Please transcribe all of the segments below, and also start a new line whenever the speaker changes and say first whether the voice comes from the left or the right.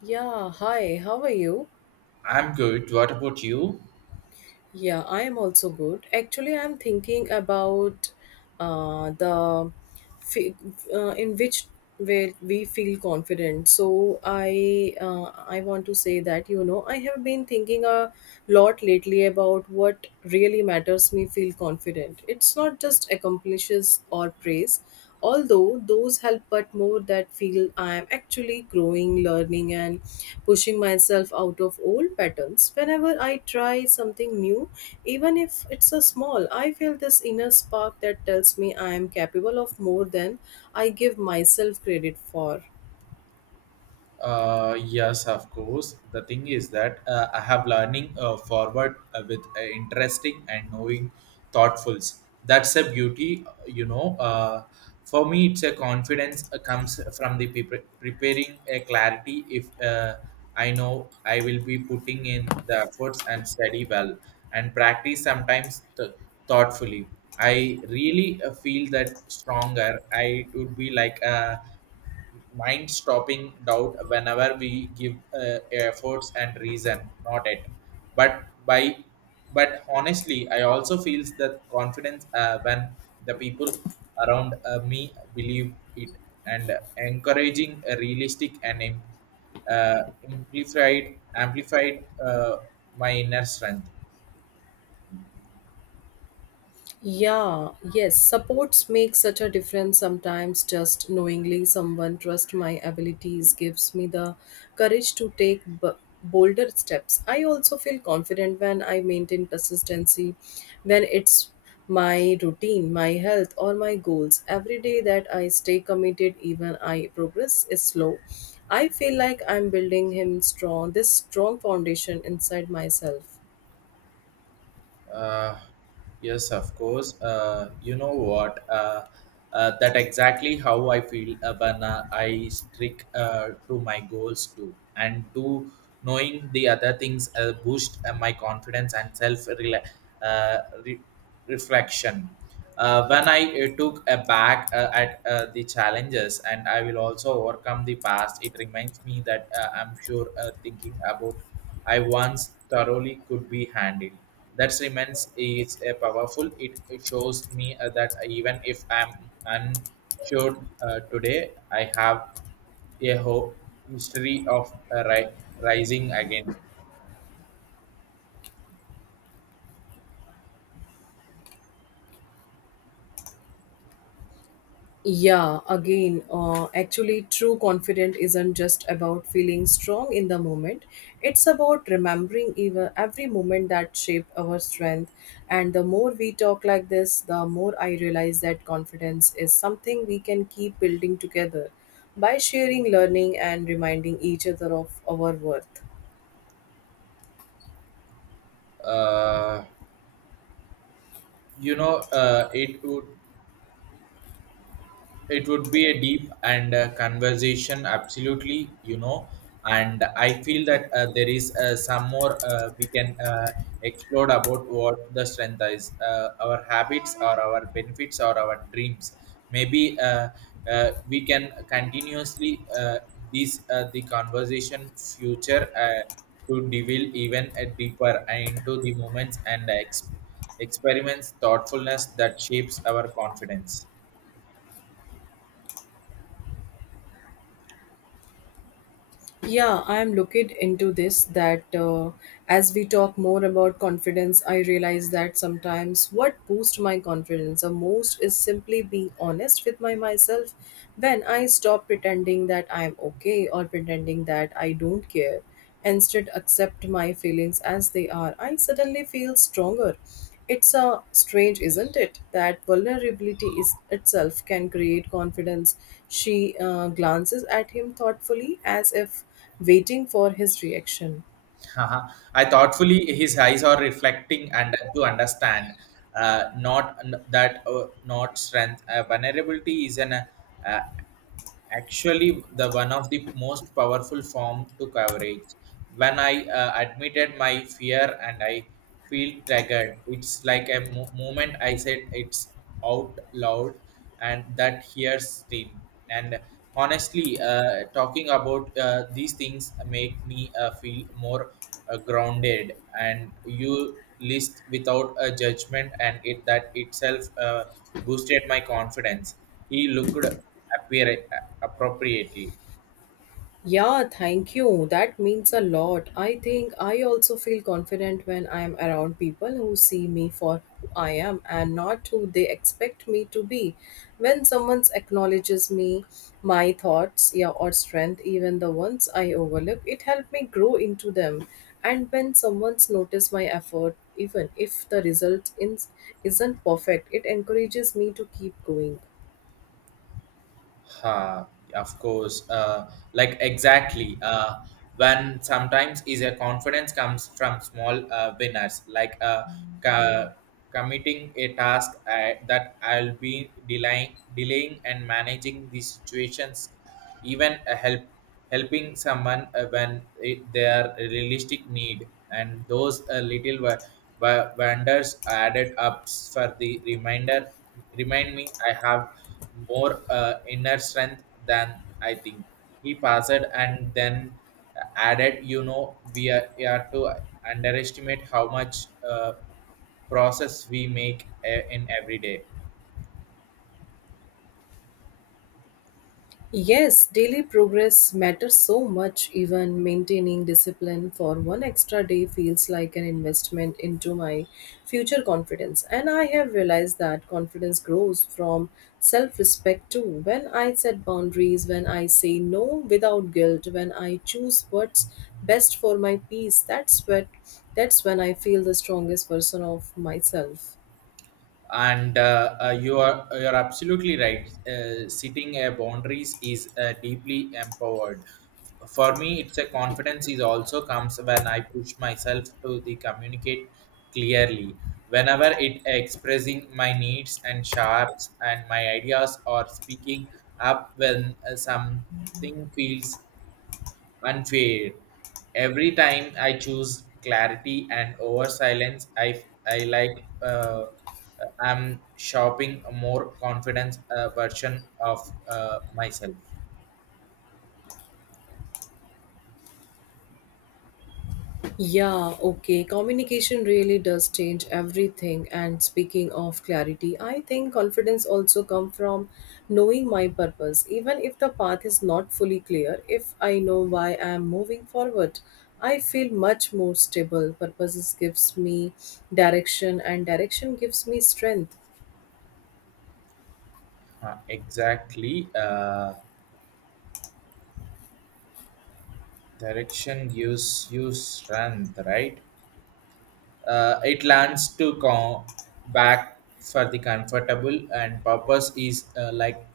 left: Yeah, hi, how are you?
right: I'm good. What about you?
left: Yeah, I am also good. Actually, I'm thinking about the fe- in which way we feel confident. So I want to say that you know I have been thinking a lot lately about what really matters me feel confident. It's not just accomplishes or praise, although those help, but more that feel I am actually growing, learning, and pushing myself out of old patterns. Whenever I try something new, even if it's a small, I feel this inner spark that tells me I am capable of more than I give myself credit for.
right: Yes, of course. The thing is that I have learning forward with interesting and knowing thoughtfuls. That's a beauty, you know. For me, it's a confidence comes from the preparing a clarity. If I know I will be putting in the efforts and study well and practice sometimes thoughtfully. I really feel that stronger. I it would be like a mind stopping doubt whenever we give efforts and reason not it but by but honestly I also feels the confidence when the people around me believe it and encouraging a realistic and uh, amplified amplified uh, my inner strength.
left: Yeah, yes, supports make such a difference sometimes. Just knowingly someone trusts my abilities gives me the courage to take bolder steps. I also feel confident when I maintain consistency, when it's my routine, my health, or my goals. Every day that I stay committed, even I progress is slow. I feel like I'm building him strong, this strong foundation inside myself.
right: Uh, yes, of course. You know what? That exactly how I feel when I stick to my goals too, and to knowing the other things boost my confidence and self reflection. When I took a back at the challenges, and I will also overcome the past. It reminds me that I'm sure thinking about I once thoroughly could be handled that remains is a powerful. It shows me that even if I'm unsure today, I have a hope history of rising again.
left: Yeah, again, actually, true confidence isn't just about feeling strong in the moment. It's about remembering even every moment that shaped our strength. And the more we talk like this, the more I realize that confidence is something we can keep building together by sharing, learning, and reminding each other of our worth.
right: Uh, you know, it would be a deep and conversation absolutely you know and I feel that there is some more we can explore about what the strength is our habits or our benefits or our dreams maybe we can continuously this the conversation future to develop even deeper into the moments and experiments thoughtfulness that shapes our confidence.
left: Yeah, I am looking into this that as we talk more about confidence, I realize that sometimes what boosts my confidence the most is simply being honest with my myself. When I stop pretending that I'm okay or pretending that I don't care, instead accept my feelings as they are, I suddenly feel stronger. It's a strange, isn't it, that vulnerability is itself can create confidence. She glances at him thoughtfully as if waiting for his reaction.
right: Haha. I thoughtfully, his eyes are reflecting and to understand, not n- that not strength. Vulnerability is an actually the one of the most powerful form to coverage when I admitted my fear and I feel triggered it's like a moment I said it's out loud and that hears steam and honestly talking about these things make me feel more grounded and you list without a judgment and it that itself boosted my confidence. He looked appear appropriately.
left: Yeah, thank you. That means a lot. I think I also feel confident when I'm around people who see me for who I am and not who they expect me to be. When someone acknowledges me, my thoughts, yeah, or strength, even the ones I overlook, it helped me grow into them. And when someone's notice my effort, even if the result in, isn't perfect, it encourages me to keep going.
right: Uh, of course, like exactly. When sometimes is a confidence comes from small winners, like ca- committing a task that I'll be delaying and managing the situations, even a help helping someone when it, their realistic need and those little wonders added up for the reminder remind me I have more inner strength than I think. He passed and then added, you know, we are to underestimate how much process we make in every day.
left: Yes, daily progress matters so much. Even maintaining discipline for one extra day feels like an investment into my future confidence. And I have realized that confidence grows from self respect too. When I set boundaries, when I say no without guilt, when I choose what's best for my peace, that's, what, that's when I feel the strongest version of myself.
right: And you're absolutely right setting boundaries is deeply empowered. For me it's a confidence is also comes when I push myself to the communicate clearly whenever it expressing my needs and sharps and my ideas or speaking up when something feels unfair. Every time I choose clarity and over silence, I like I'm shopping a more confidence version of myself.
left: Yeah, okay. Communication really does change everything. And speaking of clarity, I think confidence also come from knowing my purpose. Even if the path is not fully clear, if I know why I am moving forward, I feel much more stable. Purposes gives me direction, and direction gives me strength.
right: Exactly. Direction gives you strength, right? It learns to come back for the comfortable, and purpose is like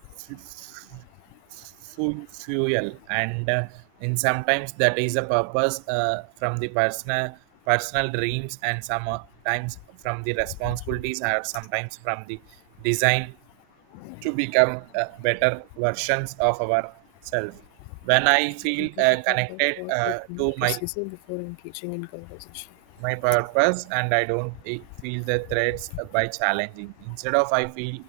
right: fuel and in sometimes that is a purpose from the personal dreams and sometimes from the responsibilities or sometimes from the design to become better versions of ourselves when I feel
left: Complete the proper
right: connected
left: call opening
right: to my
left: procedure before engaging in conversation.
right: my purpose and I don't feel the threats by challenging instead of I feel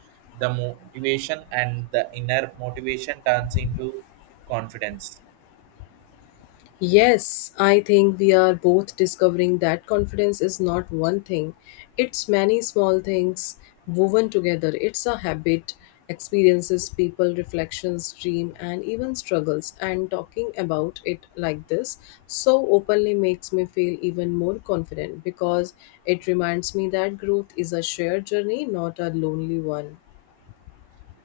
right: the motivation and the inner motivation turns into confidence.
left: Yes, I think we are both discovering that confidence is not one thing. It's many small things woven together. It's a habit, experiences, people, reflections, dream, and even struggles. And talking about it like this so openly makes me feel even more confident because it reminds me that growth is a shared journey, not a lonely one.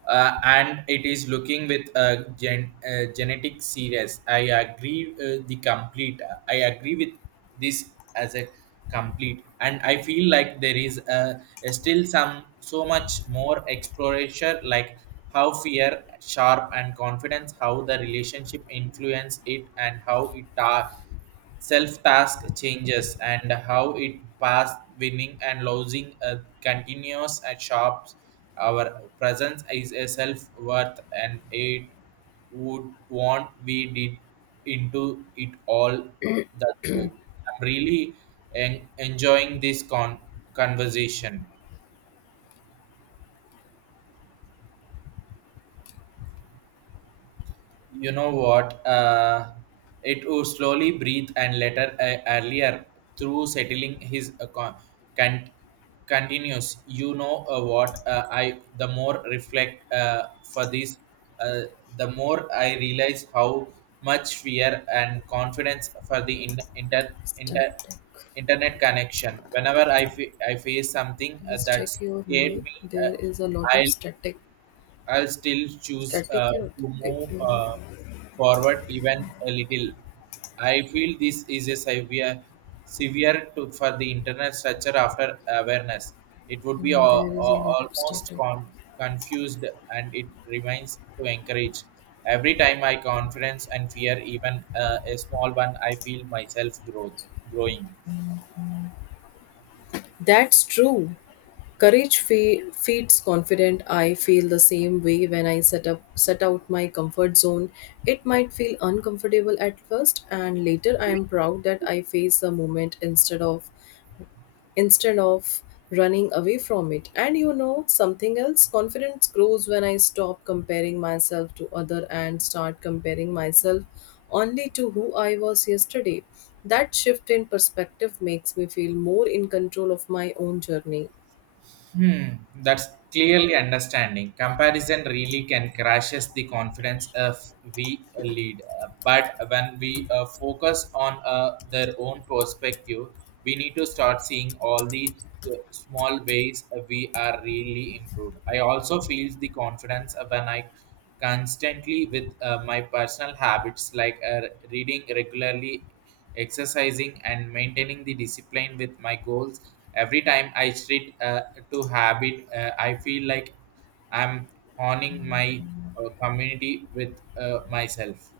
right: And it is looking with a genetic series. I agree the complete. I agree with this as a complete, and I feel like there is still some so much more exploration, like how fear, sharp, and confidence, how the relationship influence it, and how it are self task changes and how it past winning and losing continues at shops our presence is a self worth and it would want we did into it all that too. I'm really enjoying this conversation. You know what it would slowly breathe and later earlier through settling his can- continues you know what I the more reflect for this uh, the more I realize how much fear and confidence for the
left: Static.
right: inter- internet connection whenever I face something
left: Please
right: that
left: check your
right: scared
left: mic.
right: me
left: There is a lot of
right: i I'll still choose
left: static here.
right: to
left: Okay.
right: move forward even a little. I feel this is a severe to, for the internet structure after awareness. It would be
left: Mm, there is a lot of
right: almost
left: startup.
right: confused and it remains to encourage. Every time I confidence and fear even a small one, I feel myself growing.
left: That's true. Courage feeds confident. I feel the same way when I set out my comfort zone. It might feel uncomfortable at first, and later I am proud that I faced the moment instead of running away from it. And you know something else? Confidence grows when I stop comparing myself to other and start comparing myself only to who I was yesterday. That shift in perspective makes me feel more in control of my own journey.
right: Hmm, that's clearly understanding. Comparison really can crashes the confidence if we lead. But when we focus on their own perspective, we need to start seeing all the small ways we are really improved. I also feel the confidence when I constantly with my personal habits like reading regularly exercising and maintaining the discipline with my goals every time I treat to habit I feel like I'm honing my community with myself.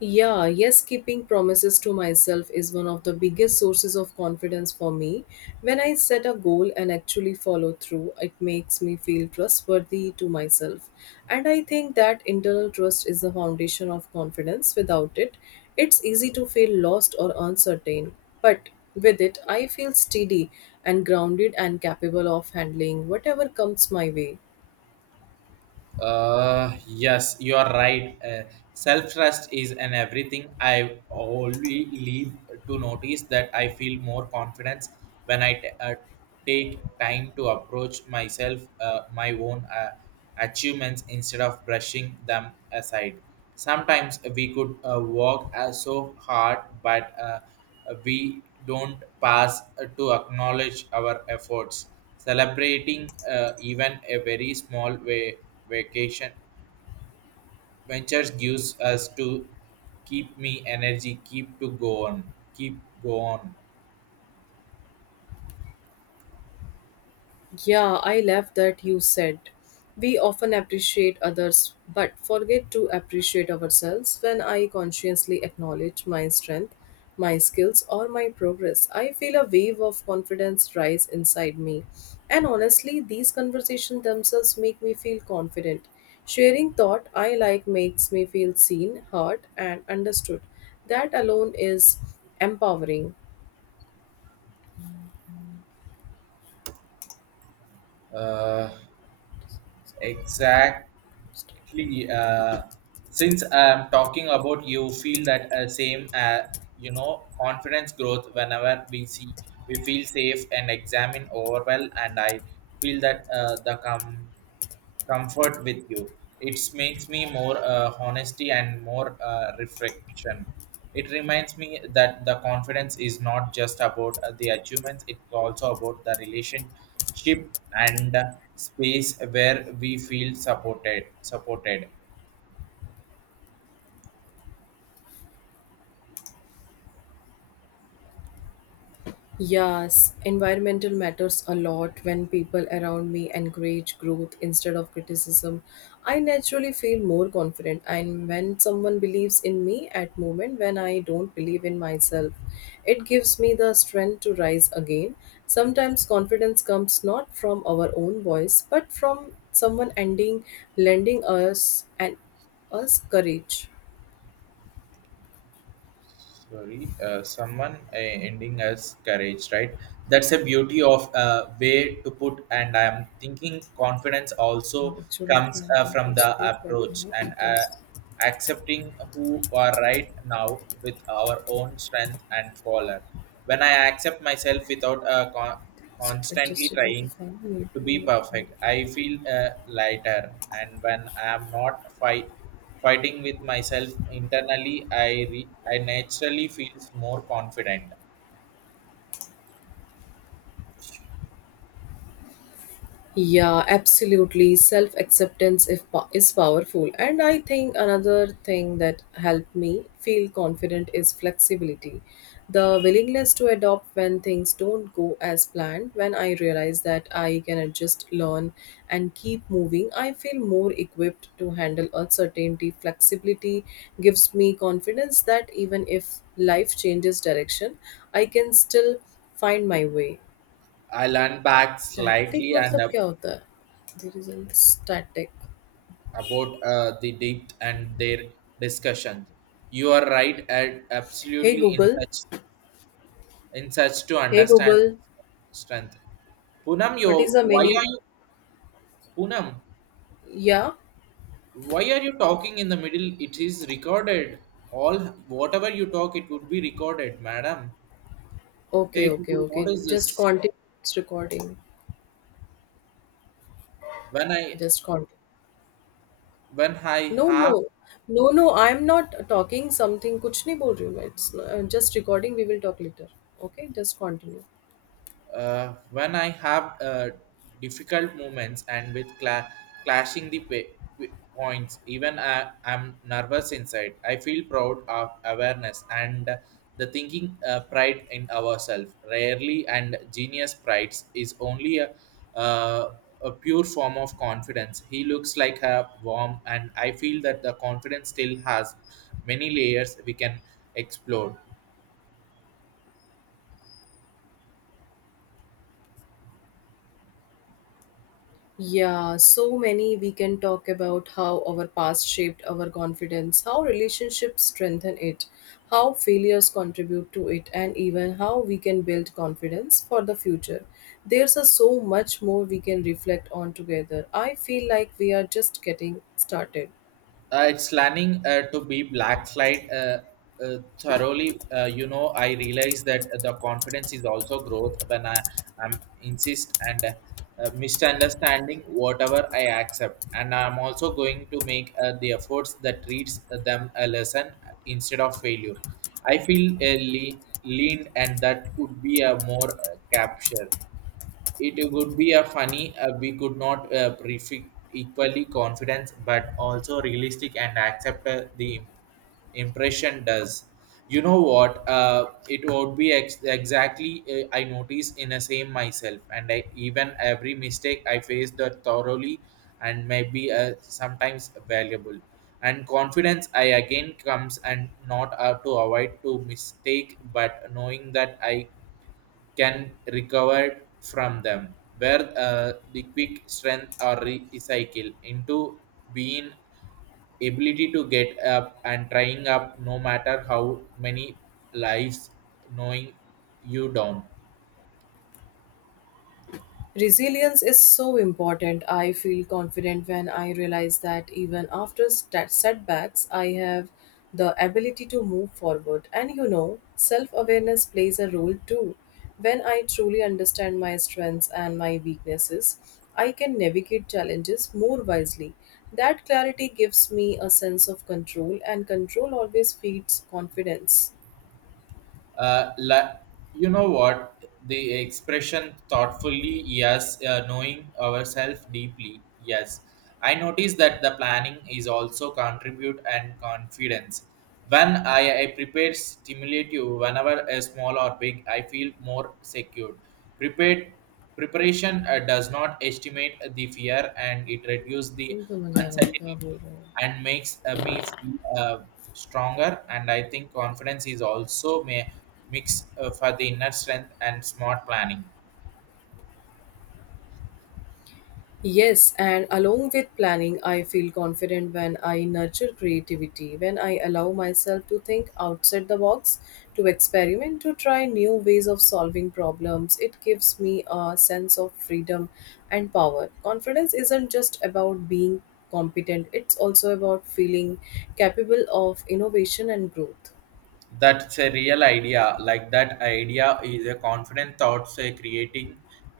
left: Yeah, yes, keeping promises to myself is one of the biggest sources of confidence for me. When I set a goal and actually follow through, it makes me feel trustworthy to myself. And I think that internal trust is the foundation of confidence. Without it, it's easy to feel lost or uncertain. But with it, I feel steady and grounded and capable of handling whatever comes my way.
right: Yes, you are right, self trust is an everything I only leave to notice that I feel more confidence when I take time to approach myself, my own achievements instead of brushing them aside. Sometimes we could work so hard, but we don't pass to acknowledge our efforts. Celebrating even a very small way vacation ventures gives us to keep me energy, keep to go on, keep go on.
left: Yeah, I love that you said. We often appreciate others but forget to appreciate ourselves. When I consciously acknowledge my strength, my skills, or my progress, I feel a wave of confidence rise inside me. And honestly, these conversations themselves make me feel confident. Sharing thought I like makes me feel seen, heard, and understood. That alone is empowering.
right: Uh, exact Actually, since I'm talking about you, feel that same, you know, confidence growth whenever we see, we feel safe and examine overwhelm, and I feel that the comfort with you. It makes me more honesty and more reflection. It reminds me that the confidence is not just about the achievements; it's also about the relationship and space where we feel supported.
left: Yes, environmental matters a lot when people around me encourage growth instead of criticism. I naturally feel more confident, and when someone believes in me at moment when I don't believe in myself, it gives me the strength to rise again. Sometimes confidence comes not from our own voice but from someone ending lending us and us courage.
right: Sorry, someone ending as courage right? That's a beauty of way to put and I am thinking confidence also
left: Actually, if I
right: comes
left: am
right: from
left: full
right: the
left: speed right
right: approach
left: now,
right: and
left: it is.
right: accepting who are right now with our own strength and faller. When I accept myself without
left: Is it
right: constantly
left: adjusted to
right: trying
left: of. Maybe
right: to be
left: not. Only.
right: perfect, I feel lighter, and when I am not fighting with myself internally, I naturally feels more confident.
left: Yeah, absolutely. Self acceptance if po- is powerful, and I think another thing that helped me feel confident is flexibility, the willingness to adopt when things don't go as planned. When I realize that I can adjust, learn, and keep moving, I feel more equipped to handle uncertainty. Flexibility gives me confidence that even if life changes direction, I can still find my way.
right: I learn back
left: Static.
right: slightly and
left: मतलब क्या होता है? The result. Static.
right: about the depth and their discussion. You are right, at
left: Hey
right: absolutely
left: Google.
right: in such to
left: Hey
right: understand
left: Google.
right: strength. Punam,
left: But is
right: yo,
left: the
right: why
left: meaning?
right: are you Punam?
left: Yeah.
right: Why are you talking in the middle? It is recorded. All, whatever you talk it would be recorded, madam. Hey
left: Okay. Okay.
right: Google, what
left: Okay.
right: is
left: Just
right: this?
left: continue. It's recording.
right: When I
left: Just continue.
right: when i
left: No.
right: have
left: No. No. No. I am not talking something. कुछ नहीं बोल रही हूँ मैं. It's just recording. We will talk later. Okay. Just continue.
right: when I have difficult moments and with clashing the points, I'm nervous inside. I feel proud of awareness and the thinking pride in ourselves. Rarely and genius pride is only uh, a pure form of confidence. He looks like a worm, and I feel that the confidence still has many layers we can explore.
left: Yeah, so many we can talk about how our past shaped our confidence, how relationships strengthen it, how failures contribute to it, and even how we can build confidence for the future. There's a so much more we can reflect on together. I feel like we are just getting started.
right: It's planning to be black flight thoroughly. You know, I realize that the confidence is also growth when I am insist and misunderstanding whatever I accept and I'm also going to make the efforts that treats them a lesson instead of failure. I feel leaned and that could be a more capture. It would be a funny we could not prefix equally confidence but also realistic and accept the impression does. You know what it would be ex- exactly I notice in a same myself, and even every mistake I faced that thoroughly and maybe sometimes valuable and confidence I again comes and not to avoid to mistake but knowing that I can recover from them, where the quick strength or recycle into being ability to get up and trying up no matter how many lives knowing you down.
left: Resilience is so important. I feel confident when I realize that even after setbacks, I have the ability to move forward. And you know, self awareness plays a role too. When I truly understand my strengths and my weaknesses, I can navigate challenges more wisely. That clarity gives me a sense of control, and control always feeds confidence.
right: uh, la- you know what? The expression thoughtfully, yes. Knowing ourselves deeply, yes. I notice that the planning is also contribute and confidence when I prepare stimulate you whenever a small or big I feel more secure, prepared. Preparation does not estimate the fear and it reduces the
left: तुम समझ आ रहा हो क्या
right: uncertainty
left: बोल रहे हो?
right: and makes me feel stronger, and I think confidence is also may mix for the inner strength and smart planning.
left: Yes, and along with planning, I feel confident when I nurture creativity, when I allow myself to think outside the box, to experiment, to try new ways of solving problems. It gives me a sense of freedom and power. Confidence isn't just about being competent, it's also about feeling capable of innovation and growth.
right: That's a real idea. Like that idea is a confident thoughts creating.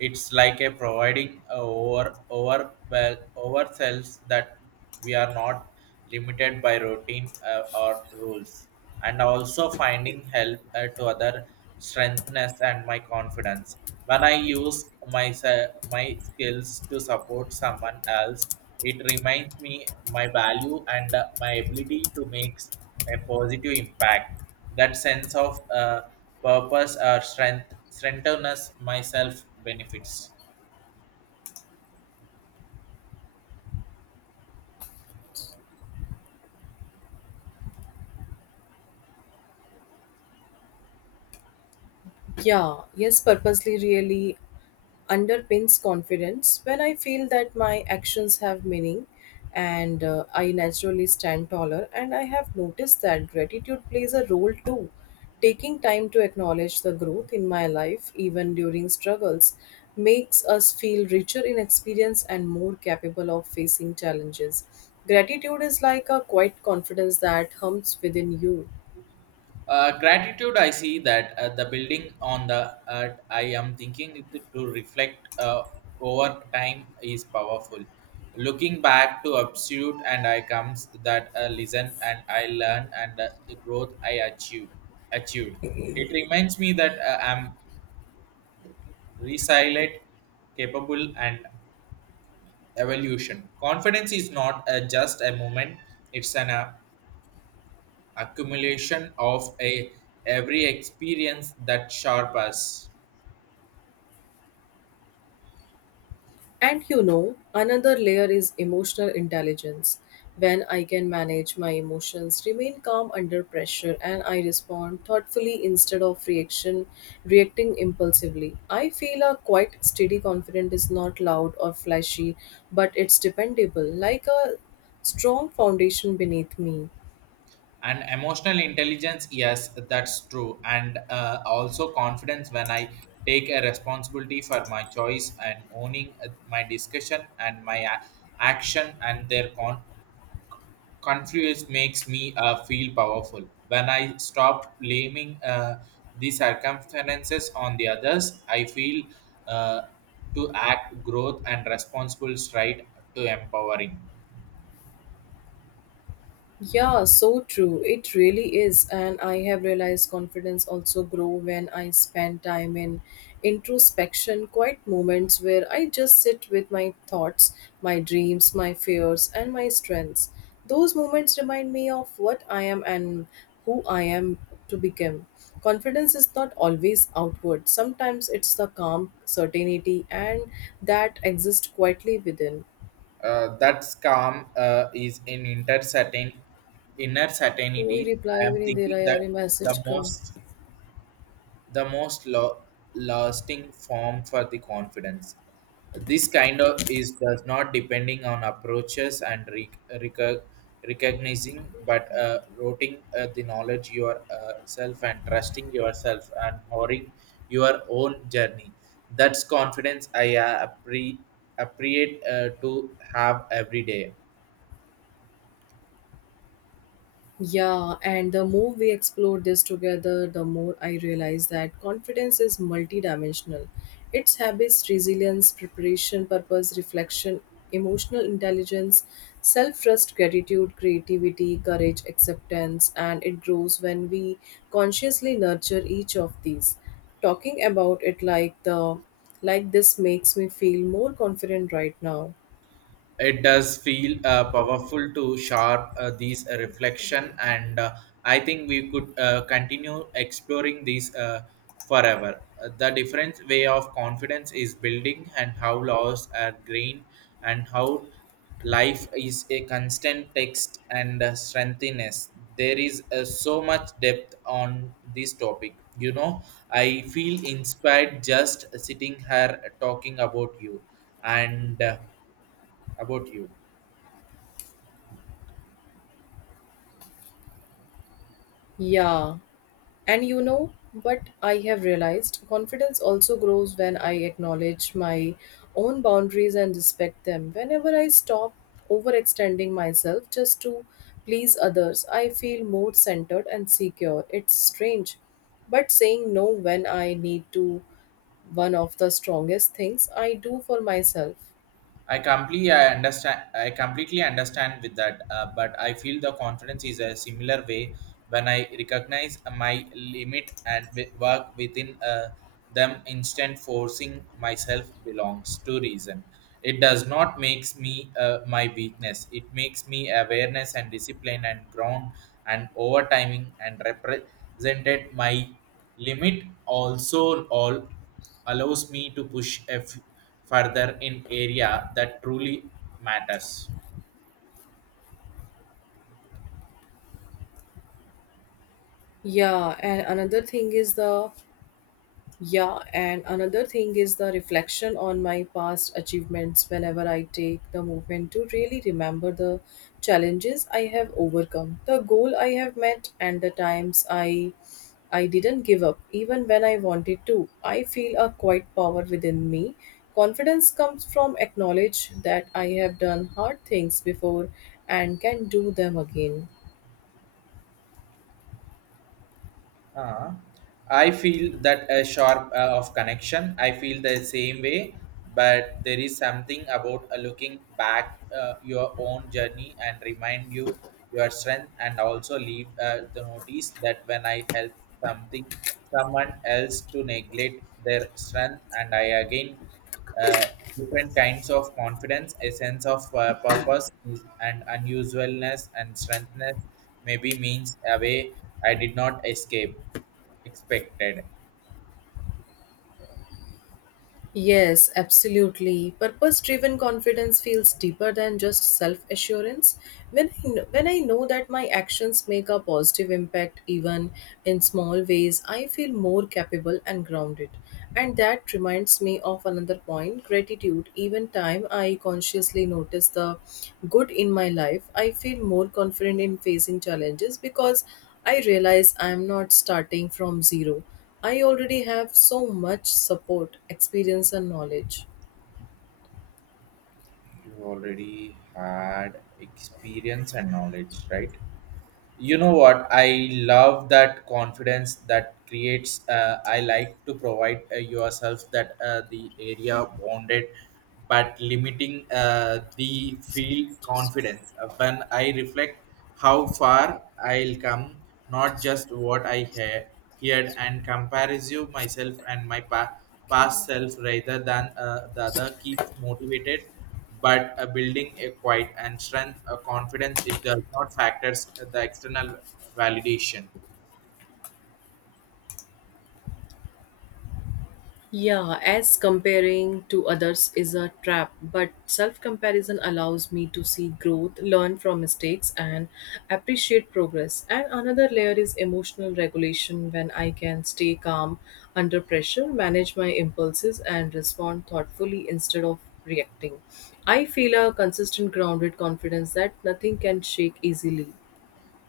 right: It's like a providing uh, over well ourselves that we are not limited by routine or rules, and also finding help to other strengthness and my confidence when I use my skills to support someone else. It reminds me my value and my ability to make a positive impact. That sense of purpose or strength strengthenness myself benefits.
left: Yeah, yes, purposely, really underpins confidence. When I feel that my actions have meaning and I naturally stand taller, and I have noticed that gratitude plays a role too. Taking time to acknowledge the growth in my life, even during struggles, makes us feel richer in experience and more capable of facing challenges. Gratitude is like a quiet confidence that hums within you.
right: Uh, gratitude I see that the building on the earth I am thinking it to reflect over time is powerful. Looking back to absolute and I comes that listen and I learn, and the growth I achieve achieved, it reminds me that I'm resilient, capable, and evolution. Confidence is not a, just a moment. It's an accumulation of a every experience that sharp us.
left: And you know, another layer is emotional intelligence. When I can manage my emotions, remain calm under pressure, and I respond thoughtfully instead of reaction reacting impulsively. I feel a quite steady confidence is not loud or flashy, but it's dependable, like a strong foundation beneath me.
right: And emotional intelligence, yes, that's true. And also confidence when I take a responsibility for my choice and owning my discussion and action and their consequences confused makes me feel powerful. When I stop blaming the circumstances on the others, I feel uh, to act growth and responsible stride to empowering.
left: Yeah, so true. It really is. And I have realized confidence also grow when I spend time in introspection, quiet moments where I just sit with my thoughts, my dreams, my fears, and my strengths. Those moments remind me of what I am and who I am to become. Confidence is not always outward. Sometimes it's the calm certainty and that exists quietly within.
right: That's calm is in inner certain inner
left: कोई
right: certainty.
left: reply
right: I am
left: भी नहीं दे रहा
right: thinking
left: यार
right: that
left: ये message
right: the
left: का.
right: most the most lasting form for the confidence. This kind of is does not depending on approaches and recognizing, but routing the knowledge yourself and trusting yourself and honoring your own journey. That's confidence I appreciate to have every day.
left: Yeah, and the more we explore this together, the more I realize that confidence is multidimensional. It's habits, resilience, preparation, purpose, reflection, emotional intelligence, self trust, gratitude, creativity, courage, acceptance, and it grows when we consciously nurture each of these. Talking about it like this makes me feel more confident right now.
right: It does feel powerful to sharp these reflection, and I think we could continue exploring these forever. The different way of confidence is building and how laws are green, and how life is a constant text and strengthiness. There is so much depth on this topic, you know. I feel inspired just sitting here talking about you, and about you.
left: Yeah. And you know what I have realized? Confidence also grows when I acknowledge my own boundaries and respect them. Whenever I stop overextending myself just to please others, I feel more centered and secure. It's strange, but saying no when I need to one of the strongest things I do for myself.
right: I understand. I completely understand with that. But I feel the confidence is a similar way when I recognize my limit and work within them. Instant forcing myself belongs to reason. It does not makes me my weakness. It makes me awareness and discipline and ground and overtiming and represented my limit. Also allows me to push further in area that truly matters.
left: Yeah, and another thing is the Yeah, and another thing is the reflection on my past achievements. Whenever I take the moment to really remember the challenges I have overcome, the goal I have met, and the times I didn't give up even when I wanted to, I feel a quiet power within me. Confidence comes from acknowledge that I have done hard things before and can do them again.
right: uh I feel that a sharp of connection. I feel the same way, but there is something about looking back your own journey and remind you your strength, and also leave the notice that when I help something someone else to neglect their strength, and I again uh, different kinds of confidence, a sense of purpose is, and unusualness and strengthness, maybe means a way I did not escape expected.
left: Yes, absolutely. Purpose driven confidence feels deeper than just self assurance. When when I know that my actions make a positive impact, even in small ways, I feel more capable and grounded. And that reminds me of another point, gratitude. Even time I consciously notice the good in my life, I feel more confident in facing challenges because I realize I am not starting from zero. I already have so much support, experience, and knowledge.
right: You already had experience and knowledge, right? You know what, I love that confidence that creates. I like to provide yourself that the area bonded but limiting the feel confidence. When I reflect how far I'll come, not just what I hear heard, and compares you myself and past self rather than the other, keeps motivated, but building a quiet and strength a confidence. It does not factors the external validation.
left: Yeah, as comparing to others is a trap, but self comparison allows me to see growth, learn from mistakes, and appreciate progress. And another layer is emotional regulation when I can stay calm under pressure, manage my impulses, and respond thoughtfully instead of reacting. I feel a consistent, grounded confidence that nothing can shake easily.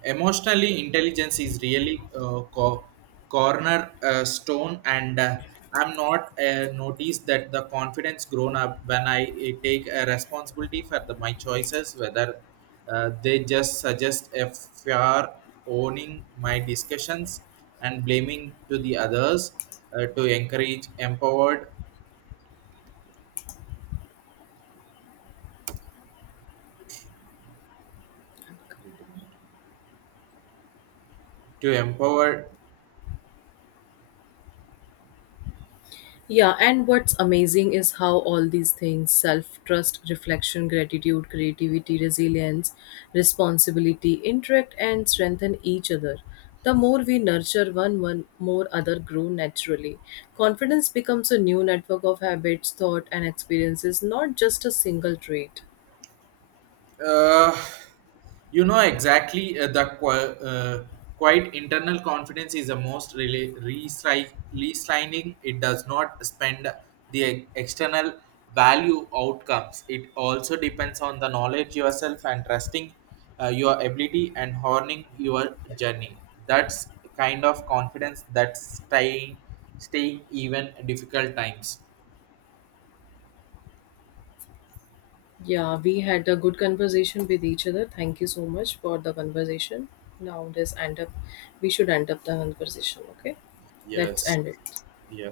right: Emotionally intelligence is really corner stone. And I'm not noticed that the confidence grown up when I take a responsibility for the, my choices, whether they just suggest a fair, owning my discussions and blaming to the others to encourage empowered. Wait a minute. To empower.
left: Yeah, and what's amazing is how all these things, self trust, reflection, gratitude, creativity, resilience, responsibility, interact and strengthen each other. The more we nurture one, one more other grow naturally. Confidence becomes a new network of habits, thought, and experiences, not just a single trait.
right: uh, you know exactly quite internal confidence is the most really resigning. It does not spend the external value outcomes. It also depends on the knowledge yourself and trusting your ability and honing your journey. That's kind of confidence that's staying even difficult times.
left: Yeah, we had a good conversation with each other. Thank you so much for the conversation. Now, let's end up. We should end up the conversation. Okay, let's
right: Yes.
left: end it.
right: Yeah.